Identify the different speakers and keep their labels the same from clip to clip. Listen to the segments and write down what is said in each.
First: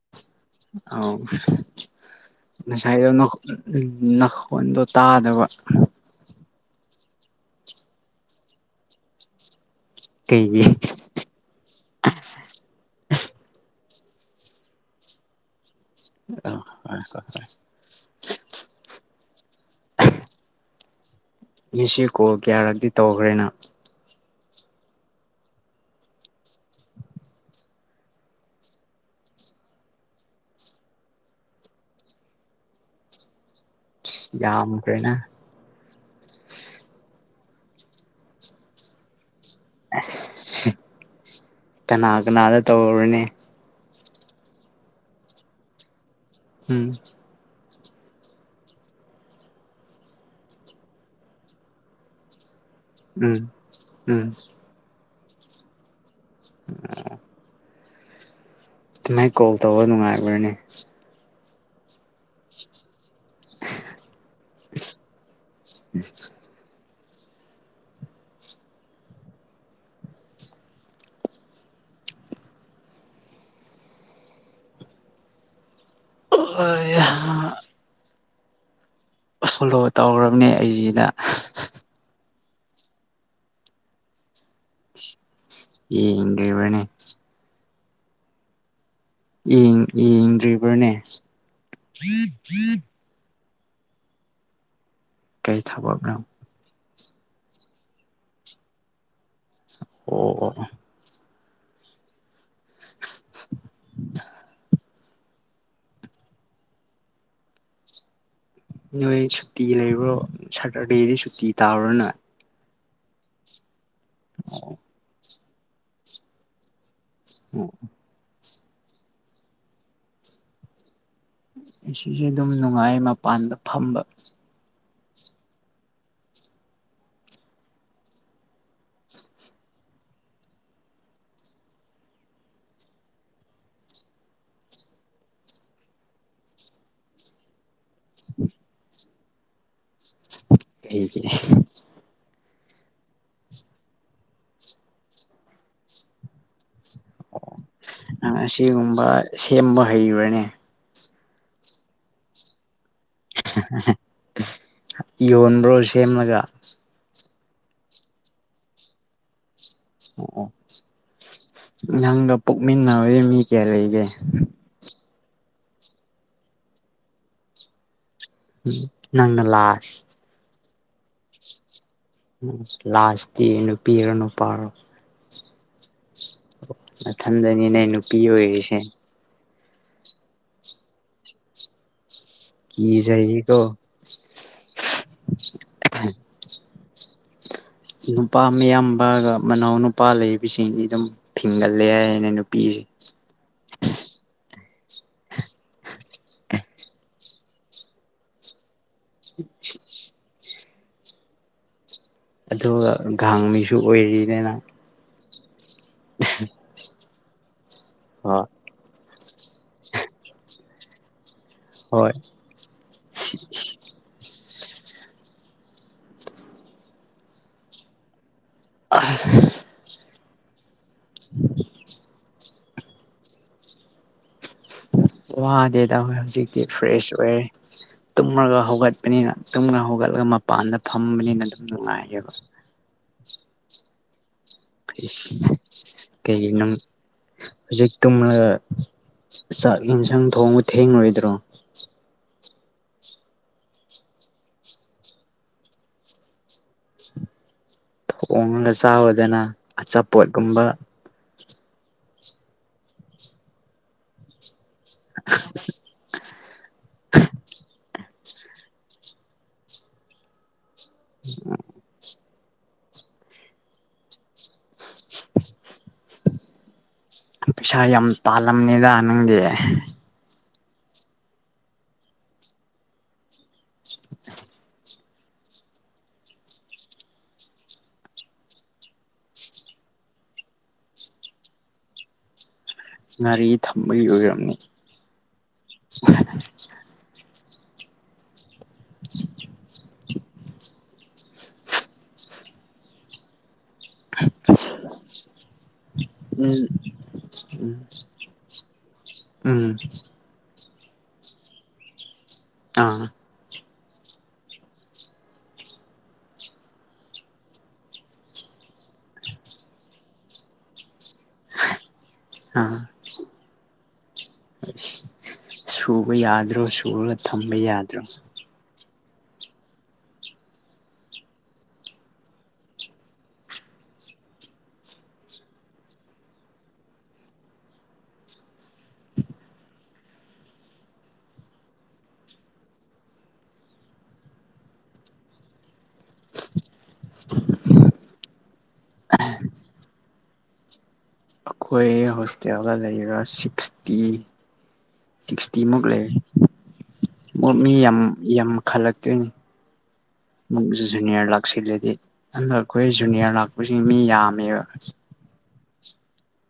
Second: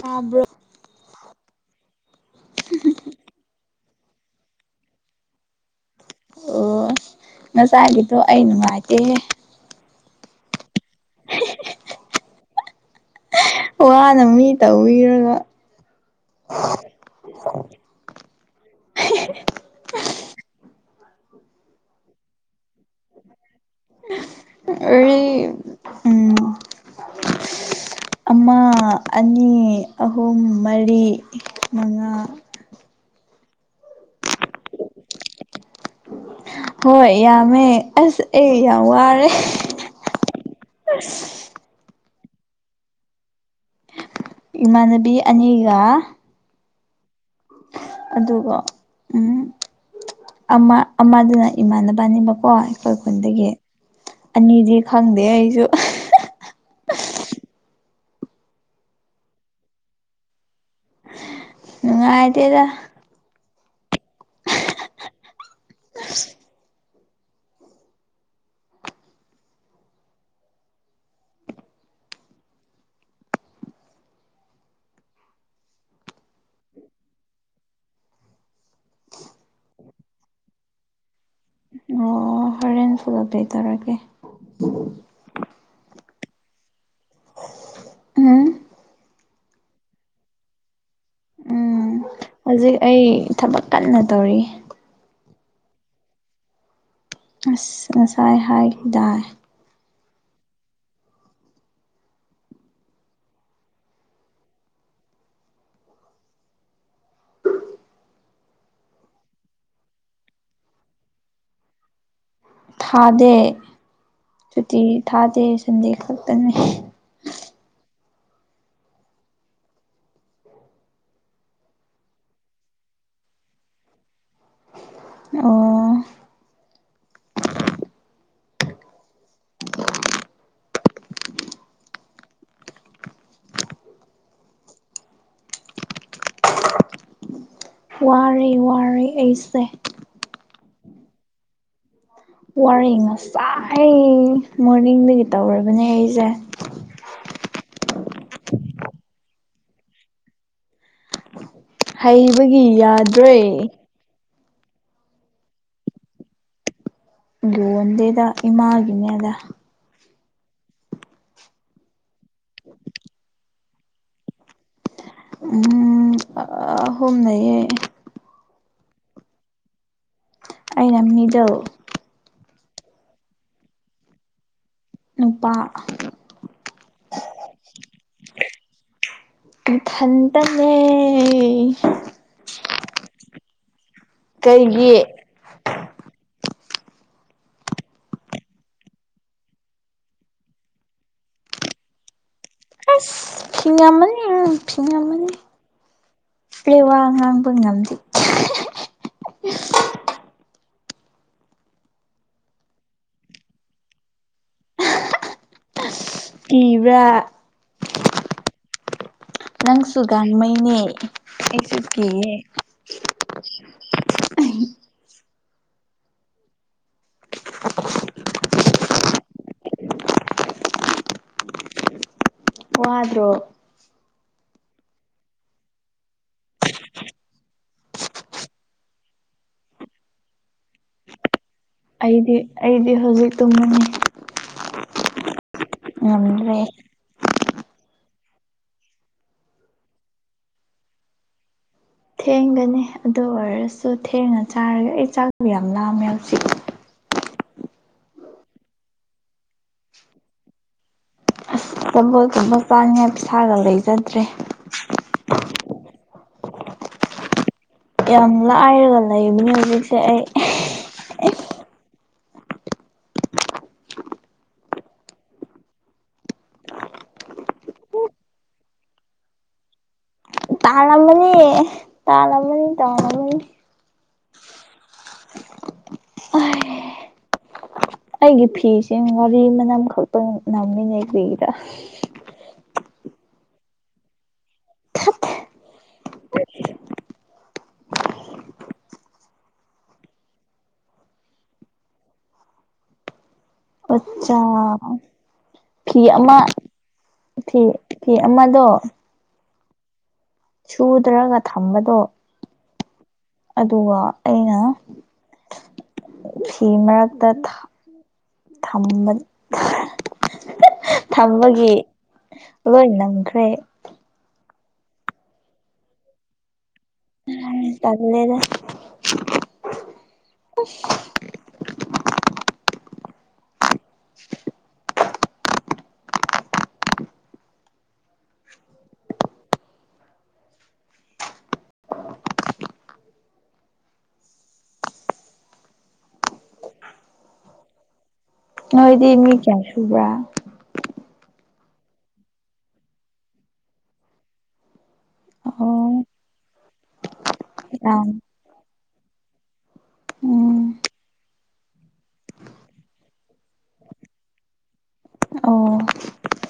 Speaker 1: ꯇꯥꯕ꯭ꯔꯣ
Speaker 2: ꯑ ꯁꯗꯅ ꯎ ꯅꯈꯣꯟꯗꯣ ꯇꯥꯗꯕ
Speaker 1: ꯑꯣ ꯉꯆꯥꯒꯤꯗꯣ ꯑꯩ ꯅꯨꯡꯉꯥꯏꯇꯦ
Speaker 2: ꯀꯩ
Speaker 1: ꯋꯥꯅ ꯃꯤ ꯇꯧꯕꯤꯔꯒ
Speaker 2: ꯑ ꯍ ꯉꯁꯤ ꯀꯣꯜ ꯀꯌꯥꯔꯗꯤ ꯇꯧꯈ꯭ꯔꯦꯅ
Speaker 1: ꯑꯦ ꯎꯝ
Speaker 2: [unintelligible]
Speaker 1: ꯑꯃ ꯑꯅꯤ ꯑꯍꯨꯝ ꯃꯔꯤ ꯃꯉꯥ
Speaker 2: ꯌꯥꯝꯈ꯭ꯔꯦꯅ
Speaker 1: ꯍꯣꯏ ꯌꯥꯝꯃꯦ ꯑꯁ ꯑꯦ ꯌꯥꯝ ꯋꯥꯔꯦ ꯑꯁ
Speaker 2: ꯀꯅꯥ ꯀꯅꯥꯗ ꯇꯧꯔꯅꯤ
Speaker 1: ꯏꯃꯥꯅꯕꯤ ꯑꯅꯤꯒ
Speaker 2: ꯎꯝ
Speaker 1: ꯑꯗꯨꯒ ꯎꯝ ꯑꯃ ꯑꯃꯗꯨꯅ ꯏꯃꯥꯟꯅꯕꯅꯤꯕꯀꯣ
Speaker 2: ꯎꯝ
Speaker 1: ꯑꯩꯣꯏꯈꯨꯜꯗꯒꯤ
Speaker 2: ꯎꯝ
Speaker 1: ꯑꯅꯤꯗꯤ ꯈꯪꯗꯦ ꯑꯩꯁꯨ
Speaker 2: ꯑ ꯑꯗꯨꯃꯥꯏꯅ ꯀꯣꯜ ꯇꯧꯕ ꯅꯨꯡꯉꯥꯏꯔꯕꯣꯏꯅꯦ
Speaker 1: ꯅꯨꯡꯉꯥꯏꯗꯦꯗ
Speaker 2: ꯎ ꯑꯣ ꯐꯣꯂꯣ ꯇꯧ꯭ꯔꯕꯅꯦ ꯑꯩꯁꯤꯅ
Speaker 1: ꯇꯦꯟ ꯐꯨꯂ ꯄꯦ ꯇꯧꯔꯛꯒꯦ
Speaker 2: ꯌꯦ ꯏꯗꯕꯅꯦ
Speaker 1: ꯎꯝ
Speaker 2: ꯌꯦꯡꯗ꯭ꯔꯤꯕ꯭ꯔꯅꯦ
Speaker 1: ꯎꯝ ꯍꯧꯖꯤꯛ ꯑꯩ ꯊꯕꯛ ꯀꯟꯅ ꯇꯧꯔꯤ
Speaker 2: ꯀꯩ ꯊꯕꯕ꯭ꯔ
Speaker 1: ꯑꯁ ꯉꯁꯥꯏ ꯍꯥꯏꯈꯤꯗꯥ
Speaker 2: ꯑꯣ ꯑꯣ ꯅꯣꯏ ꯁꯨꯇꯤ ꯂꯩꯕ꯭ꯔꯣ ꯁꯇꯔꯗꯦꯗꯤ ꯁꯨꯇꯤ ꯇꯥꯕ꯭ꯔꯣꯅ
Speaker 1: ꯊꯥꯗꯦ ꯁꯨꯇꯤ ꯊꯥꯗꯦ ꯁꯟꯗꯦ ꯈꯛꯇꯅꯦ
Speaker 2: ꯎꯝ ꯅꯨꯡꯁꯤꯠꯁꯦ ꯑꯗꯨꯝ ꯅꯨꯡꯉꯥꯏ ꯃꯄꯥꯟꯗ ꯐꯝꯕ
Speaker 1: ꯑꯣ ꯋꯥꯔꯦ ꯋꯥꯔꯦ ꯑꯩꯁꯦ
Speaker 2: ꯊꯦꯡꯦ [inaudible]
Speaker 1: ꯋꯥꯔꯦ ꯉꯁꯥꯏ ꯑꯩ ꯃꯣꯔꯅꯤꯡꯗꯒꯤ ꯇꯧꯔꯕꯅꯦ ꯑꯩꯁꯦ
Speaker 2: ꯑꯣ ꯅꯪ ꯑꯁꯤꯒꯨꯝꯕ ꯁꯦꯝꯕ ꯍꯩꯕꯔꯅꯦ
Speaker 1: ꯍꯩꯕꯒꯤ ꯌꯥꯗ꯭ꯔꯦ
Speaker 2: ꯌꯣꯟꯕ꯭ꯔꯣ ꯁꯦꯝꯃꯒ
Speaker 1: ꯌꯣꯟꯗꯦꯗ ꯏꯃꯥꯒꯤꯅꯦꯗ
Speaker 2: ꯑꯣ ꯑꯣ ꯅꯪꯒ ꯄꯨꯣꯛꯃꯤꯟꯅꯕ ꯃꯤ ꯀꯌꯥ ꯂꯩꯒꯦ
Speaker 1: ꯑꯍꯨꯝ ꯂꯩꯌꯦ
Speaker 2: ꯎ ꯅꯪꯅ ꯂꯥꯁ
Speaker 1: ꯑꯩꯩꯅ ꯃꯤꯗꯥꯜ
Speaker 2: ꯎ ꯂꯥꯁꯇꯤ ꯅꯨꯄꯤꯔꯣ ꯅꯨꯄꯥꯔꯣ
Speaker 1: ꯅꯨꯄꯥ
Speaker 2: ꯃꯊꯟꯗꯅꯤꯅꯦ ꯅꯨꯄꯤ ꯑꯣꯏꯔꯤꯁꯦ
Speaker 1: ꯢꯊꯟꯗꯅꯦ
Speaker 2: ꯀꯤꯖꯩ ꯌꯦꯀꯣ꯫
Speaker 1: ꯀꯔꯤꯒꯤ
Speaker 2: ꯅꯨꯄꯥ ꯃꯤꯌꯥꯝꯕꯒ ꯃꯅꯥꯎ ꯅꯨꯄꯥ ꯂꯩꯕꯁꯤꯡꯗꯤ ꯑꯗꯨꯝ ꯐꯤꯡꯒꯠꯂꯦ ꯍꯥꯏꯅꯦ ꯅꯨꯄꯤꯁꯦ
Speaker 1: ꯑꯁ ꯐꯤꯡꯉꯝꯃꯅꯤ ꯐꯤꯉꯝꯃꯅꯤ ꯑꯩ ꯋꯥ ꯉꯥꯡꯕ ꯉꯝꯗꯤ꯫
Speaker 2: [unintelligible] ꯑꯗꯨꯒ ꯘꯥꯡꯃꯩꯁꯨ ꯑꯣꯏꯔꯤꯅꯤꯅ
Speaker 1: ꯀꯤꯕ꯭ꯔꯥ
Speaker 2: ꯑꯣ
Speaker 1: ꯅꯪꯁꯨ ꯒꯥꯟꯃꯩꯅꯦ ꯑꯩꯁꯨ
Speaker 2: ꯍꯣꯏ
Speaker 1: ꯀꯤꯌꯦ [inaudible]
Speaker 2: [inaudible] ꯎ [inaudible]
Speaker 1: ꯋꯥꯗ꯭ꯔꯣ
Speaker 2: ꯎ [inaudible] ꯋꯥꯗꯦꯗ ꯍꯧꯖꯤꯛꯇꯤ ꯐ꯭ꯔꯦꯁ ꯑꯣꯏꯔꯦ ꯇꯨꯝꯃꯒ ꯍꯧꯒꯠꯄꯅꯤꯅ ꯇꯨꯝꯒ ꯍꯧꯒꯠꯂ ꯃꯄꯥꯟꯗ ꯐꯝꯕꯅꯤꯅ ꯑꯗꯨ
Speaker 1: ꯑꯩꯗꯤ ꯑꯩꯗꯤ ꯍꯧꯖꯤꯛ ꯇꯨꯝꯃꯅꯤ ꯉꯝꯗ꯭ꯔꯦ
Speaker 2: ꯀꯩꯒꯤꯅꯪ ꯍꯧꯖꯤꯛ꯫ ꯇꯨꯝꯂꯒ ꯆꯥꯛ ꯌꯦꯟꯁꯥꯡ ꯊꯣꯡꯕ ꯊꯦꯡꯂꯣꯏꯗ꯭ꯔꯣ꯫
Speaker 1: ꯊꯦꯡꯒꯅꯤ ꯑꯗꯨ ꯑꯣꯏꯔꯁꯨ ꯊꯦꯡꯅ ꯆꯥꯔꯒ ꯑꯩ ꯆꯥꯛꯕ ꯌꯥꯝ ꯂꯥꯝꯃꯦ ꯍꯧꯖꯤꯛ꯫
Speaker 2: ꯊꯣꯡꯉꯒ ꯆꯥꯎꯗꯅ ꯑꯆꯥꯄꯣꯠꯀꯨꯝꯕ
Speaker 1: ꯑꯁ ꯑꯆꯥꯕꯣꯠꯒꯨꯝꯕ ꯆꯥꯅꯕ ꯄꯩꯁꯥꯒ ꯂꯩꯖꯗ꯭ꯔꯦ
Speaker 2: [unintelligible]
Speaker 1: ꯌꯥꯝ ꯂꯥꯏꯔꯒ ꯂꯩꯕꯅꯦ ꯍꯧꯖꯤꯛꯁꯦ ꯑꯩ
Speaker 2: [unintelligible] ꯄꯩꯁꯥ ꯌꯥꯝ ꯇꯥꯜꯂꯝꯅꯤꯗ ꯅꯪꯗꯤ
Speaker 1: ꯇꯥꯟꯂꯥꯝꯃꯅꯤ ꯇꯥꯟꯂꯥꯝꯃꯅꯤ ꯑꯥꯏ ꯑꯩꯒꯤ ꯐꯤꯁ ꯉꯥꯔꯤ ꯃꯅꯝ ꯈꯛꯇꯪ ꯅꯝꯃꯤꯅꯦ ꯐꯤꯒ
Speaker 2: ꯉꯥꯔꯤ ꯊꯝꯕꯒꯤ ꯑꯣꯏꯔꯝꯅꯤ
Speaker 1: ꯊꯠ
Speaker 2: [unintelligible]
Speaker 1: ꯑꯆꯥꯆꯥ ꯐꯤ ꯑꯃ
Speaker 2: ꯎꯝ
Speaker 1: ꯐꯤ ꯐꯤ ꯑꯃꯗꯣ
Speaker 2: ꯎꯝ
Speaker 1: ꯁꯨꯗ꯭ꯔꯒ ꯊꯝꯕꯗꯣ
Speaker 2: ꯑꯥ
Speaker 1: ꯑꯗꯨꯒ ꯑꯩꯅ ꯐꯤ ꯃꯔꯛꯇ ꯊꯝꯕ ꯊꯝꯕꯒꯤ
Speaker 2: ꯑꯥ
Speaker 1: ꯂꯣꯏ ꯅꯪꯈ꯭ꯔꯦ
Speaker 2: ꯁꯨꯕ ꯌꯥꯗ꯭ꯔꯣ ꯁꯨꯔꯒ ꯊꯝꯕ ꯌꯥꯗ꯭ꯔꯣ
Speaker 1: ꯇꯜꯂꯦꯗ [unintelligible] ꯅꯣꯏꯗꯤ ꯃꯤ ꯀꯌꯥꯁꯨꯕ꯭ꯔꯥ
Speaker 2: ꯑꯩꯈꯣꯏ ꯍꯣꯁꯇꯦꯜꯗ ꯂꯩꯔꯤꯕ ꯁꯤꯛꯁꯇꯤ ꯁꯤꯛꯁꯇꯤꯃꯨꯛ
Speaker 1: ꯑꯣ
Speaker 2: ꯂꯩꯦ ꯃꯤ ꯌꯥꯝ ꯌꯥꯝ ꯈꯜꯂꯛ ꯇꯅ
Speaker 1: ꯎꯝ
Speaker 2: ꯖꯨꯅꯤꯌꯔ ꯂꯥꯛꯁꯤꯜꯂꯗꯤ ꯑꯗꯨ ꯑꯩꯈꯣꯏ ꯖꯨꯅꯤꯌꯔ ꯂꯥꯛꯄꯁꯤ ꯃꯤ ꯌꯥꯝꯃꯦꯕ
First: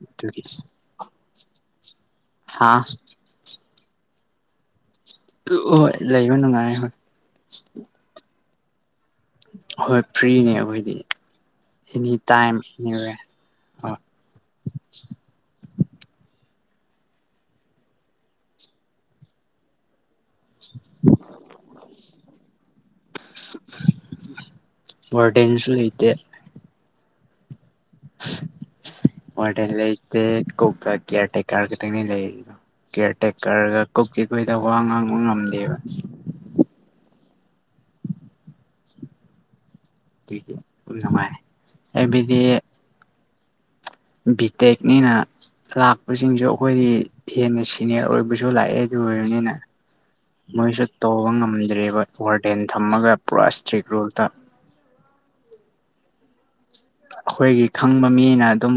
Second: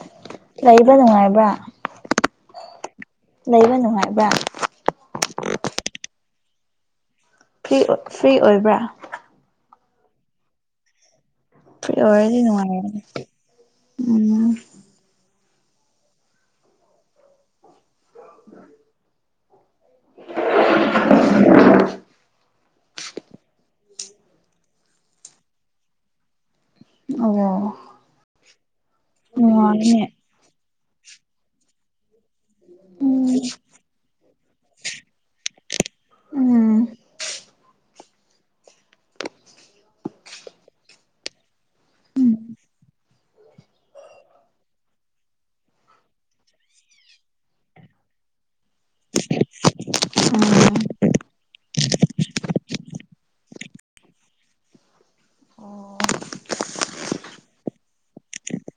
Speaker 2: ꯑꯗꯨꯒꯤ
Speaker 1: ꯂꯩꯥꯏꯕ ꯑꯗꯨꯅꯨꯡꯉꯥꯏꯕ
Speaker 2: ꯍꯥꯥ
Speaker 1: ꯂꯩꯕ ꯅꯅꯨꯡꯉꯥꯏꯕ
Speaker 2: ꯍꯣꯏ ꯂꯩꯕ ꯅꯨꯡꯉꯥꯏꯔꯦ ꯍꯣꯏ
Speaker 1: ꯐꯔꯤ ꯐ꯭ꯔꯤ ꯑꯣꯏꯕ꯭ꯔꯥ
Speaker 2: ꯍꯣꯏ ꯐ꯭ꯔꯤꯅꯦ ꯑꯩꯈꯣꯏꯗꯤ
Speaker 1: ꯐ꯭ꯔꯤ
Speaker 2: ꯑꯦꯅꯤ
Speaker 1: ꯑꯣꯏꯔꯗꯤ
Speaker 2: ꯇꯥꯏꯝ
Speaker 1: ꯅꯨꯡꯉꯥꯏꯔꯅꯤ
Speaker 2: ꯑꯦꯅꯤꯋꯦ
Speaker 1: ꯎꯝ ꯎ
Speaker 2: [inaudible] ꯋꯥꯔꯗꯦꯟꯁꯨ ꯂꯩꯇ
Speaker 1: ꯑꯣ
Speaker 2: ꯋꯥ
Speaker 1: ꯅꯨꯡꯉꯥꯏꯅꯦ
Speaker 2: ꯂꯩꯦ ꯀꯣꯛꯀꯤꯌꯥꯇꯦꯛ ꯀꯥꯔꯅꯤ ꯂꯩꯣ ꯀꯤꯌꯔ ꯇꯦꯛꯀꯔꯒ ꯀꯨꯞ ꯆꯤ ꯀꯨꯣꯏꯗ ꯋꯥ ꯉꯥꯡꯕ ꯉꯝꯗꯦꯕ
Speaker 1: ꯎꯝ
Speaker 2: ꯉꯥꯏ ꯑꯩꯕꯗꯤ ꯕꯤꯇꯦꯛꯦꯛꯅꯤꯅ ꯂꯥꯛꯄꯁꯤꯡꯁꯨ ꯑꯩꯈꯣꯏꯗꯤ ꯍꯦꯟꯅ ꯁꯤꯅꯤꯌꯔ ꯑꯣꯏꯕꯁꯨ ꯂꯥꯛꯑꯦ ꯑꯗꯨ ꯑꯣꯏꯔꯕꯅꯤꯅ ꯃꯣꯏꯁꯨ ꯇꯧꯕ ꯉꯝꯗ꯭ꯔꯦꯕ ꯋꯥꯔꯗꯦꯟ ꯊꯝꯃꯒ ꯄꯨꯔꯥ ꯏꯁꯇ꯭ꯔꯤꯛ ꯔꯨꯜꯗ ꯎ ꯑꯩꯈꯣꯏꯒꯤ ꯈꯪꯕ ꯃꯤꯅ ꯑꯗꯨꯝ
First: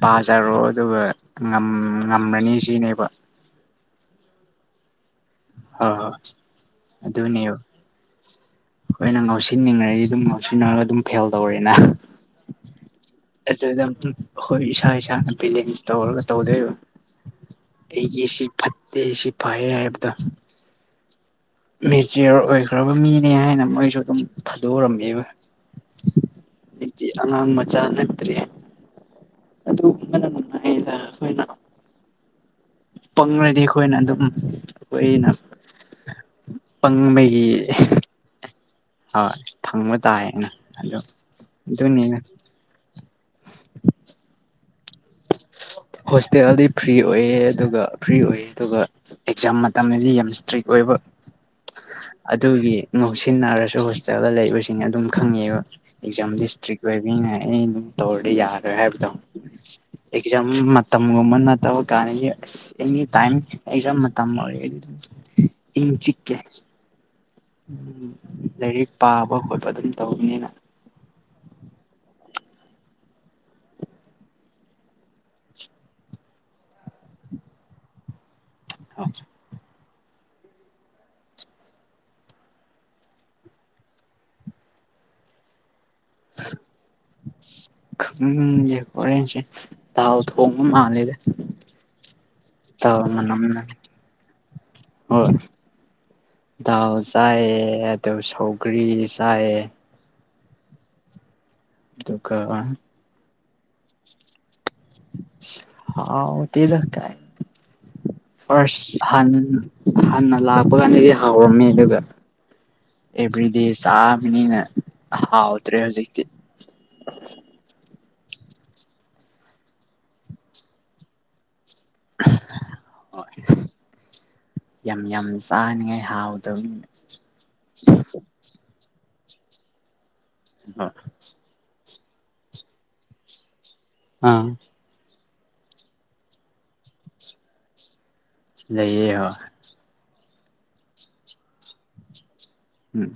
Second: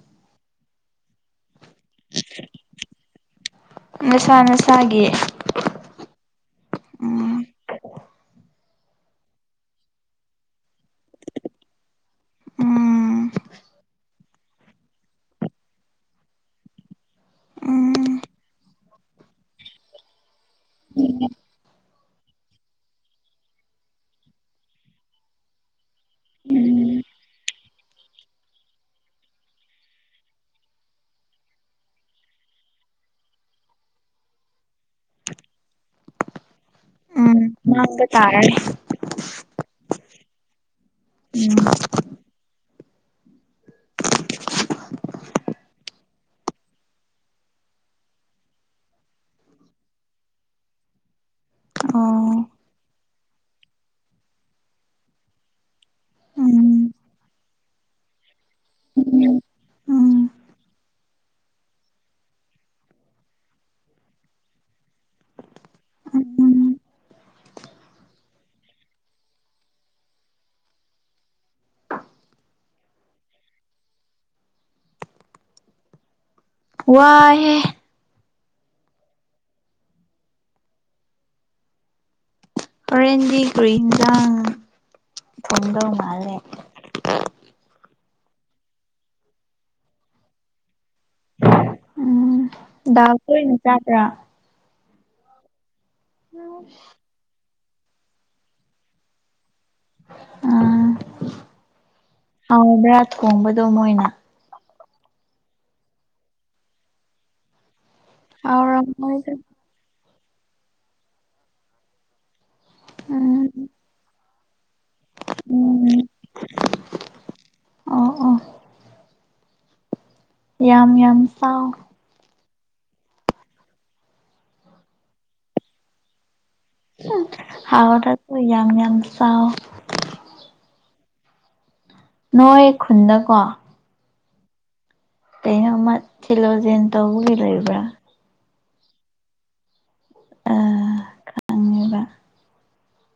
Speaker 2: ꯄꯥꯖꯔꯣ ꯑꯗꯨꯒ ꯉꯝꯃꯅꯤ ꯁꯤꯅꯦꯕ
Speaker 1: ꯅꯁꯥ ꯅꯁꯥꯒꯤ
Speaker 2: ꯑꯗꯨ
Speaker 1: ꯎꯝ
Speaker 2: ꯑꯗꯨꯅꯦꯕ ꯑꯩꯈꯣꯏꯅ ꯉꯥꯎꯁꯤꯟꯅꯤꯡꯉꯗꯤ ꯑꯗꯨꯝ ꯉꯥꯎꯁꯤꯟꯅꯔꯒ ꯑꯗꯨꯝ ꯐꯦꯜ ꯇꯧꯔꯦꯅ [unintelligible]
Speaker 1: ꯎꯝ
Speaker 2: ꯑꯗꯨꯗ ꯑꯩꯈꯣꯏ ꯏꯁꯥ ꯏꯁꯥꯅ ꯕꯦꯂꯦꯟꯁ ꯇꯧꯔꯒ ꯇꯧꯗꯣꯏꯕ ꯑꯩ
Speaker 1: ꯎꯝ
Speaker 2: ꯌꯦꯁꯤ ꯐꯠꯇꯦꯁꯤ ꯄꯥꯌꯦ ꯍꯥꯏꯕꯗ ꯃꯦꯆꯤꯌꯣꯔ ꯑꯣꯏꯈ꯭ꯔꯕ ꯃꯤꯅꯦ ꯍꯥꯏꯅ ꯃꯣꯏꯁꯨ ꯑꯗꯨꯝ ꯊꯥꯗꯣꯛꯎꯔꯝꯃꯦꯕ ꯗꯤ ꯑꯉꯥꯡ ꯃꯆꯥꯅ ꯑꯗꯨ ꯃꯅꯗ ꯑꯩꯈꯣꯏꯅ ꯄꯪꯉꯗꯤ ꯑꯩꯈꯣꯏꯅ ꯑꯗꯨꯝ ꯑꯩꯅ ꯄꯪꯕꯩ
Speaker 1: ꯅꯪ ꯇꯥꯔꯥꯔꯦ
Speaker 2: ꯍꯣꯏ ꯊꯪꯕ ꯇꯥꯏ ꯑꯩꯅ ꯑꯗꯨ
Speaker 1: ꯎꯝ
Speaker 2: ꯑꯗꯨꯅꯤꯅ [inaudible]
Speaker 1: [unintelligible]
Speaker 2: ꯑꯣ ꯍꯣꯁꯇꯦꯜꯗꯤ ꯐ꯭ꯔꯤ ꯑꯣꯏꯌꯦ ꯑꯗꯨꯒ ꯐ꯭ꯔꯤ ꯑꯣꯏꯑ ꯑꯗꯨꯒ ꯑꯦꯛꯖꯥꯝ ꯃꯇꯝꯗꯤ ꯌꯥꯝ ꯏꯁꯇ꯭ꯔꯤꯛ ꯑꯣꯏꯕ [inaudible]
Speaker 1: ꯑꯣ
Speaker 2: ꯑꯗꯨꯒꯤ ꯉꯧꯁꯤꯟꯅꯔꯁꯨ ꯍꯣꯁꯇꯦꯜꯗ ꯂꯩꯕꯁꯤꯡ ꯑꯗꯨꯝ ꯈꯪꯉꯦꯕ ꯑꯦꯛꯖꯥꯝꯗꯤ ꯁꯇ꯭ꯔꯤꯛ
Speaker 1: ꯎꯝ
Speaker 2: ꯑꯣꯏꯕꯅꯤꯅ ꯑꯩꯅ ꯑꯗꯨꯝ ꯇꯧꯔꯗꯤ ꯌꯥꯔ‌ꯣꯏ ꯍꯥꯏꯕꯗ‌ꯣ
Speaker 1: ꯎꯝ
Speaker 2: ꯑꯦꯛꯖꯥꯝ ꯃꯇꯝꯒꯨꯝꯕ ꯅꯠꯇꯕ ꯀꯥꯟꯗ ꯑꯁ ꯑꯦꯅꯤ ꯇꯥꯏꯝ ꯑꯦꯛꯖꯥꯝ ꯃꯇꯝ ꯑꯣꯏꯔꯒꯗꯤ ꯏꯪ ꯆꯤꯛꯀ‌ꯦ
Speaker 1: ꯎꯝ
Speaker 2: ꯎꯝ ꯂꯥꯏꯔꯤꯛ ꯄꯥꯕ ꯈꯣꯠꯄ ꯑꯗꯨꯝ ꯇꯧꯕꯧꯕꯅꯤꯅ
Speaker 1: ꯋꯥꯏꯍ‌ꯦ
Speaker 2: ꯑ [inaudible]
Speaker 1: ꯍ‌ꯣꯔꯦꯟꯗꯤ ꯀ꯭ꯔꯤ ꯍꯤꯟꯖꯥꯡ ꯊ‌ꯣꯡꯗꯧ ꯃꯥꯂꯦ
Speaker 2: ꯈꯪꯗ‌ꯦ ꯍ‌ꯣꯔ‌ꯦꯟꯁ‌ꯦ ꯇꯥꯎ ꯊꯣꯡꯕ ꯃꯥꯜꯂꯦꯗ
Speaker 1: ꯎꯝ
Speaker 2: ꯇꯥꯎ
Speaker 1: ꯗꯥꯜ
Speaker 2: ꯃꯅꯝ
Speaker 1: ꯇꯣꯏꯅ
Speaker 2: ꯅꯝ
Speaker 1: ꯆꯥꯕ꯭ꯔꯥ
Speaker 2: ꯗꯥꯜ ꯆꯥꯏꯌꯦ ꯑꯗꯨ ꯁꯧꯒ꯭ꯔꯤ ꯆꯥꯏꯌꯦ
Speaker 1: ꯑꯥ
Speaker 2: ꯑꯗꯨꯒ
Speaker 1: ꯍꯣꯡꯕꯗꯣ ꯃꯣꯏꯅ
Speaker 2: ꯍꯥꯎꯗ‌ꯦꯗ ꯀꯥꯏ ꯐ꯭ꯔꯁ ꯑꯍꯥꯟ
Speaker 1: ꯍꯥꯎꯔꯝꯃꯣꯏꯗ
Speaker 2: ꯍꯥꯟꯅ ꯂꯥꯛꯄ ꯀꯥꯟꯗꯗꯤ ꯍꯥꯎꯔꯝꯃꯦ ꯑꯗꯨꯒ
Speaker 1: ꯎꯝ
Speaker 2: ꯑꯦꯚ꯭ꯔꯤꯗꯦ ꯆꯥꯕꯅꯤꯅ ꯍꯥꯎꯗ꯭ꯔꯦ
Speaker 1: ꯎꯝ
Speaker 2: ꯍꯧꯖꯤꯛꯇꯤ
Speaker 1: ꯑ‌ꯣ ꯑ‌ꯣ ꯌꯥꯝ ꯌꯥꯝ ꯆꯥꯎ
Speaker 2: ꯍ ꯌꯥꯝ ꯌꯥꯝ ꯆꯥꯅꯤꯡꯉꯥꯏ ꯍꯥꯎ
Speaker 1: ꯍꯥꯎꯗ꯭ꯔꯁꯨ ꯌꯥꯝ ꯌꯥꯝ ꯆꯥꯑꯣ
Speaker 2: ꯑꯥ
Speaker 1: ꯅꯣꯏ ꯈꯨꯟꯗꯀꯣ
Speaker 2: ꯑꯥ
Speaker 1: ꯀꯩꯅ‌ꯣ ꯑꯃ ꯊꯤꯂꯣꯁꯦꯅ ꯇꯧꯕꯒꯤ ꯂꯩꯕ꯭ꯔꯥ
Speaker 2: ꯂꯩꯏꯌꯦ ꯍ‌ꯣꯏ
Speaker 1: ꯑꯥ
Speaker 2: ꯎꯝ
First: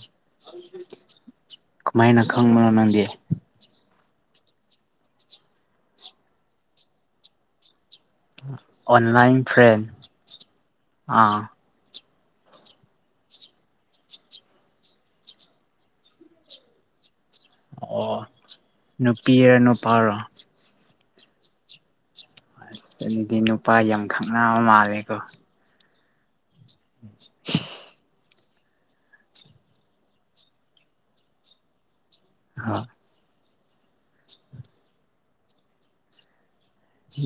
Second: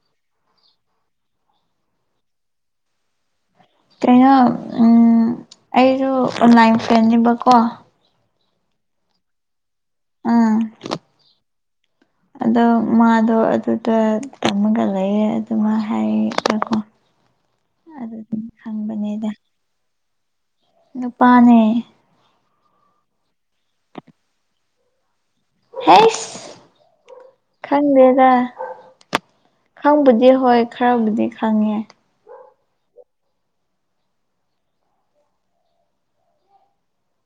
Speaker 2: ꯀꯃꯥꯏꯅ ꯈꯪꯕꯣ ꯅꯪꯗꯤ
Speaker 1: ꯀꯩꯅꯣ ꯑꯩꯁꯨ ꯑꯣꯟꯂꯥꯏꯟ ꯐ꯭ꯔꯦꯟꯅꯦꯕꯀꯣ
Speaker 2: ꯑꯣꯟꯂꯥꯏꯟ ꯐ꯭ꯔꯦꯟ
Speaker 1: ꯎꯝ
Speaker 2: ꯑꯥ
Speaker 1: ꯑꯗꯣ ꯃꯥꯗꯣ ꯑꯗꯨꯗ ꯇꯝꯃꯒ ꯂꯩꯌꯦ ꯑꯗꯨꯃ ꯍꯥꯏꯒꯀꯣ
Speaker 2: ꯑꯣ ꯅꯨꯄꯤꯔ ꯅꯨꯄꯥꯔꯣ
Speaker 1: ꯅꯨꯄꯥꯅꯦ
Speaker 2: ꯑꯁ ꯑꯗꯨꯗꯤ ꯅꯨꯄꯥ ꯌꯥꯝ ꯈꯪꯅꯕ ꯃꯥꯜꯂꯦꯀꯣ
Speaker 1: ꯍꯁ ꯈꯪꯗꯦꯗ ꯈꯪꯕꯨꯗꯤ ꯍꯣꯏ ꯈꯔꯕꯨꯗꯤ ꯈꯪꯉꯦ
Speaker 2: ꯍꯥ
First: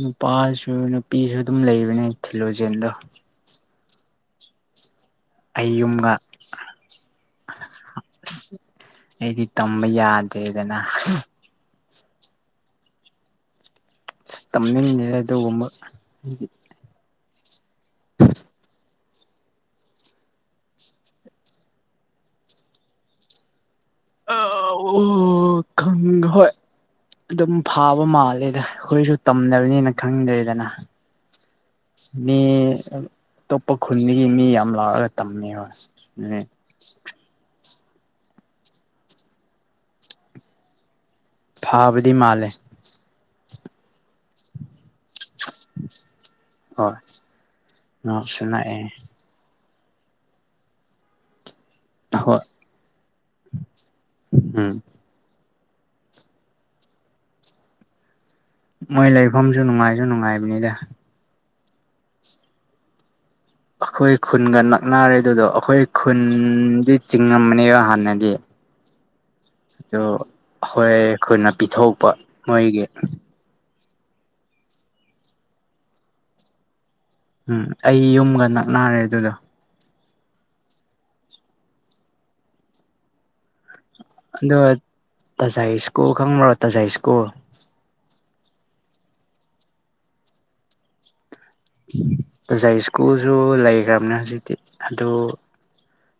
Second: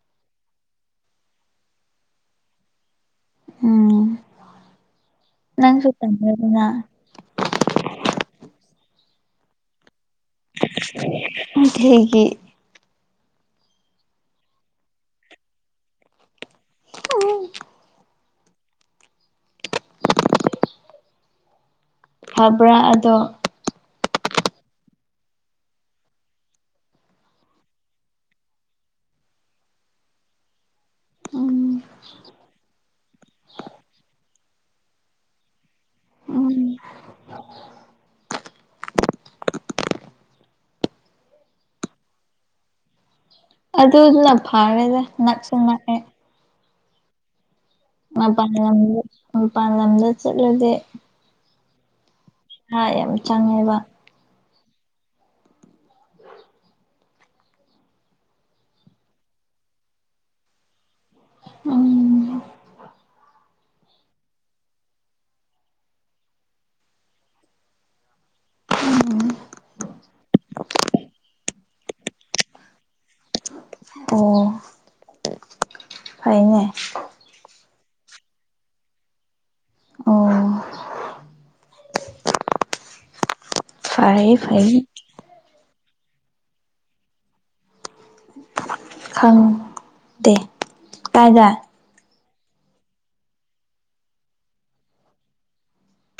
Speaker 2: ꯅꯨꯄꯥꯁꯨ ꯅꯨꯄꯤꯁꯨ ꯑꯗꯨꯝ ꯂꯩꯕꯅꯦ ꯊꯤꯜꯂꯣꯖꯦꯜꯗ
Speaker 1: ꯎꯝ
Speaker 2: ꯑꯩ
Speaker 1: ꯅꯪꯁꯨ
Speaker 2: ꯌꯨꯝꯒ
Speaker 1: ꯇꯝꯃꯦꯗꯅ
Speaker 2: ꯑꯁ ꯑꯩꯗꯤ ꯇꯝꯕ ꯌꯥꯗꯦꯗꯅ
Speaker 1: ꯀꯩꯒꯤ
Speaker 2: ꯑ ꯇꯝꯅꯤꯡꯗ‌ꯦ ꯑꯗꯨꯒꯨꯝꯕ ꯑꯩꯗꯤ
Speaker 1: ꯎꯝ ꯐꯕ꯭ꯔꯥ ꯑꯗꯣ
Speaker 2: ꯑ ꯑꯣ ꯈꯪ ꯍꯣꯏ ꯑꯗꯨꯝ ꯐꯥꯕ ꯃꯥꯜꯂꯦꯗ ꯑꯩꯈꯣꯏꯁꯨ ꯇꯝꯅꯕꯅꯤꯅ ꯈꯪꯗ‌ꯦꯗꯅ
Speaker 1: ꯎꯝ
Speaker 2: ꯃ‌ꯦ ꯑꯇꯣꯞꯄ ꯈꯨꯟꯗꯒꯤ ꯃꯤ ꯌꯥꯝ ꯂꯥꯛꯑꯒ ꯇꯝꯃꯦ ꯍꯣꯏ
Speaker 1: ꯎꯝ
Speaker 2: ꯐꯥꯕꯗꯤ ꯃꯥꯜꯂꯦ
Speaker 1: ꯑꯗꯨꯗꯅ ꯐꯥꯔꯗ ꯅꯛꯁꯨ ꯅꯛꯑꯦ
Speaker 2: ꯍꯣꯏ ꯉꯥꯛꯁꯨ
Speaker 1: ꯃꯄꯥꯟ
Speaker 2: ꯅꯥꯛꯑꯦ
Speaker 1: ꯂꯝꯗ ꯃꯄꯥꯟ ꯂꯝꯗ ꯆꯠꯂꯗꯤ
Speaker 2: ꯍꯣꯏ
Speaker 1: ꯍ ꯌꯥꯝ ꯆꯪꯉꯦꯕ
Speaker 2: ꯎꯝ ꯃꯣꯏ ꯂꯩꯐꯝꯁꯨ ꯅꯨꯡꯉꯥꯏꯁꯨ ꯅꯨꯡꯉꯥꯏꯕꯅꯤꯗ
Speaker 1: ꯎꯝ
Speaker 2: ꯑꯩꯈꯣꯏ ꯈꯨꯟꯒ ꯅꯛꯅꯔꯦ ꯑꯗꯨꯗꯣ ꯑꯩꯈꯣꯏ ꯈꯨꯟꯗꯤ ꯆꯤꯡꯉꯝꯝꯕꯅꯦꯕ ꯍꯥꯟꯅꯗꯤ
Speaker 1: ꯎꯝ
Speaker 2: ꯑꯗꯨ ꯍꯣꯏ ꯑꯩꯈꯣꯏꯅ ꯄꯤꯊꯣꯛꯄ ꯃꯣꯏꯒꯤ
Speaker 1: ꯑꯣ ꯐꯥꯏꯅꯦ
Speaker 2: ꯎꯝ ꯑꯩ ꯌꯨꯝꯒ ꯅꯛꯅꯔꯦ ꯑꯗꯨꯗꯣ
Speaker 1: ꯑꯣ ꯐꯥꯏ
Speaker 2: ꯑꯗꯣ
Speaker 1: ꯐꯩ
Speaker 2: ꯇꯖꯥꯏ ꯁ‍꯭ꯀꯨꯂ ꯈꯪꯕ꯭ꯔ ꯇꯖꯥꯏ ꯁ꯭ꯀꯨꯂ
Speaker 1: ꯈꯪꯗꯦ ꯇꯥꯏꯗ
Speaker 2: ꯇꯖꯥꯏ ꯁ꯭ꯀꯨꯜꯁꯨ ꯂꯩꯈ꯭ꯔꯕꯅꯦ ꯍꯧꯖꯤꯛꯇꯤ ꯑꯗꯨ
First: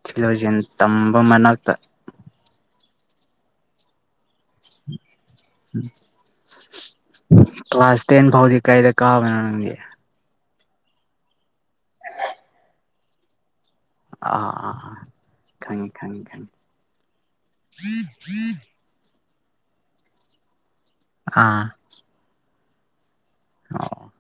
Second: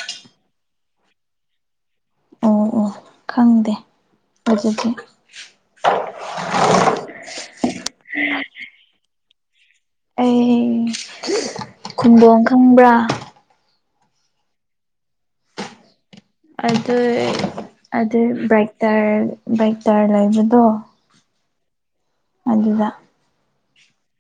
Speaker 2: ꯊꯤꯂꯣꯖꯤꯟ ꯇꯝꯕ ꯃꯅꯥꯛꯇ
Speaker 1: ꯑꯣ ꯑꯣ ꯈꯪꯗꯦ ꯑꯗꯨꯗꯤ
Speaker 2: [inaudible] ꯀ꯭ꯂꯥꯁ ꯇꯦꯟ ꯐꯥꯎꯗꯤ ꯀꯥꯏꯗ ꯀꯥꯕꯅꯣ ꯅꯪꯒꯤ
Speaker 1: ꯈꯨꯟꯗꯣꯡ ꯈꯪꯕ꯭ꯔꯥ
Speaker 2: ꯑ ꯑꯥ ꯑꯥ ꯈꯪ
Speaker 1: ꯑꯗꯨ ꯑꯗꯨ ꯕ꯭ꯔꯦꯛ ꯇꯔ ꯕ꯭ꯔꯦꯛ ꯇꯔ ꯂꯩꯕꯗꯣ
Speaker 2: ꯑꯥ
Speaker 1: ꯑꯗꯨꯗ
Speaker 2: ꯑꯣ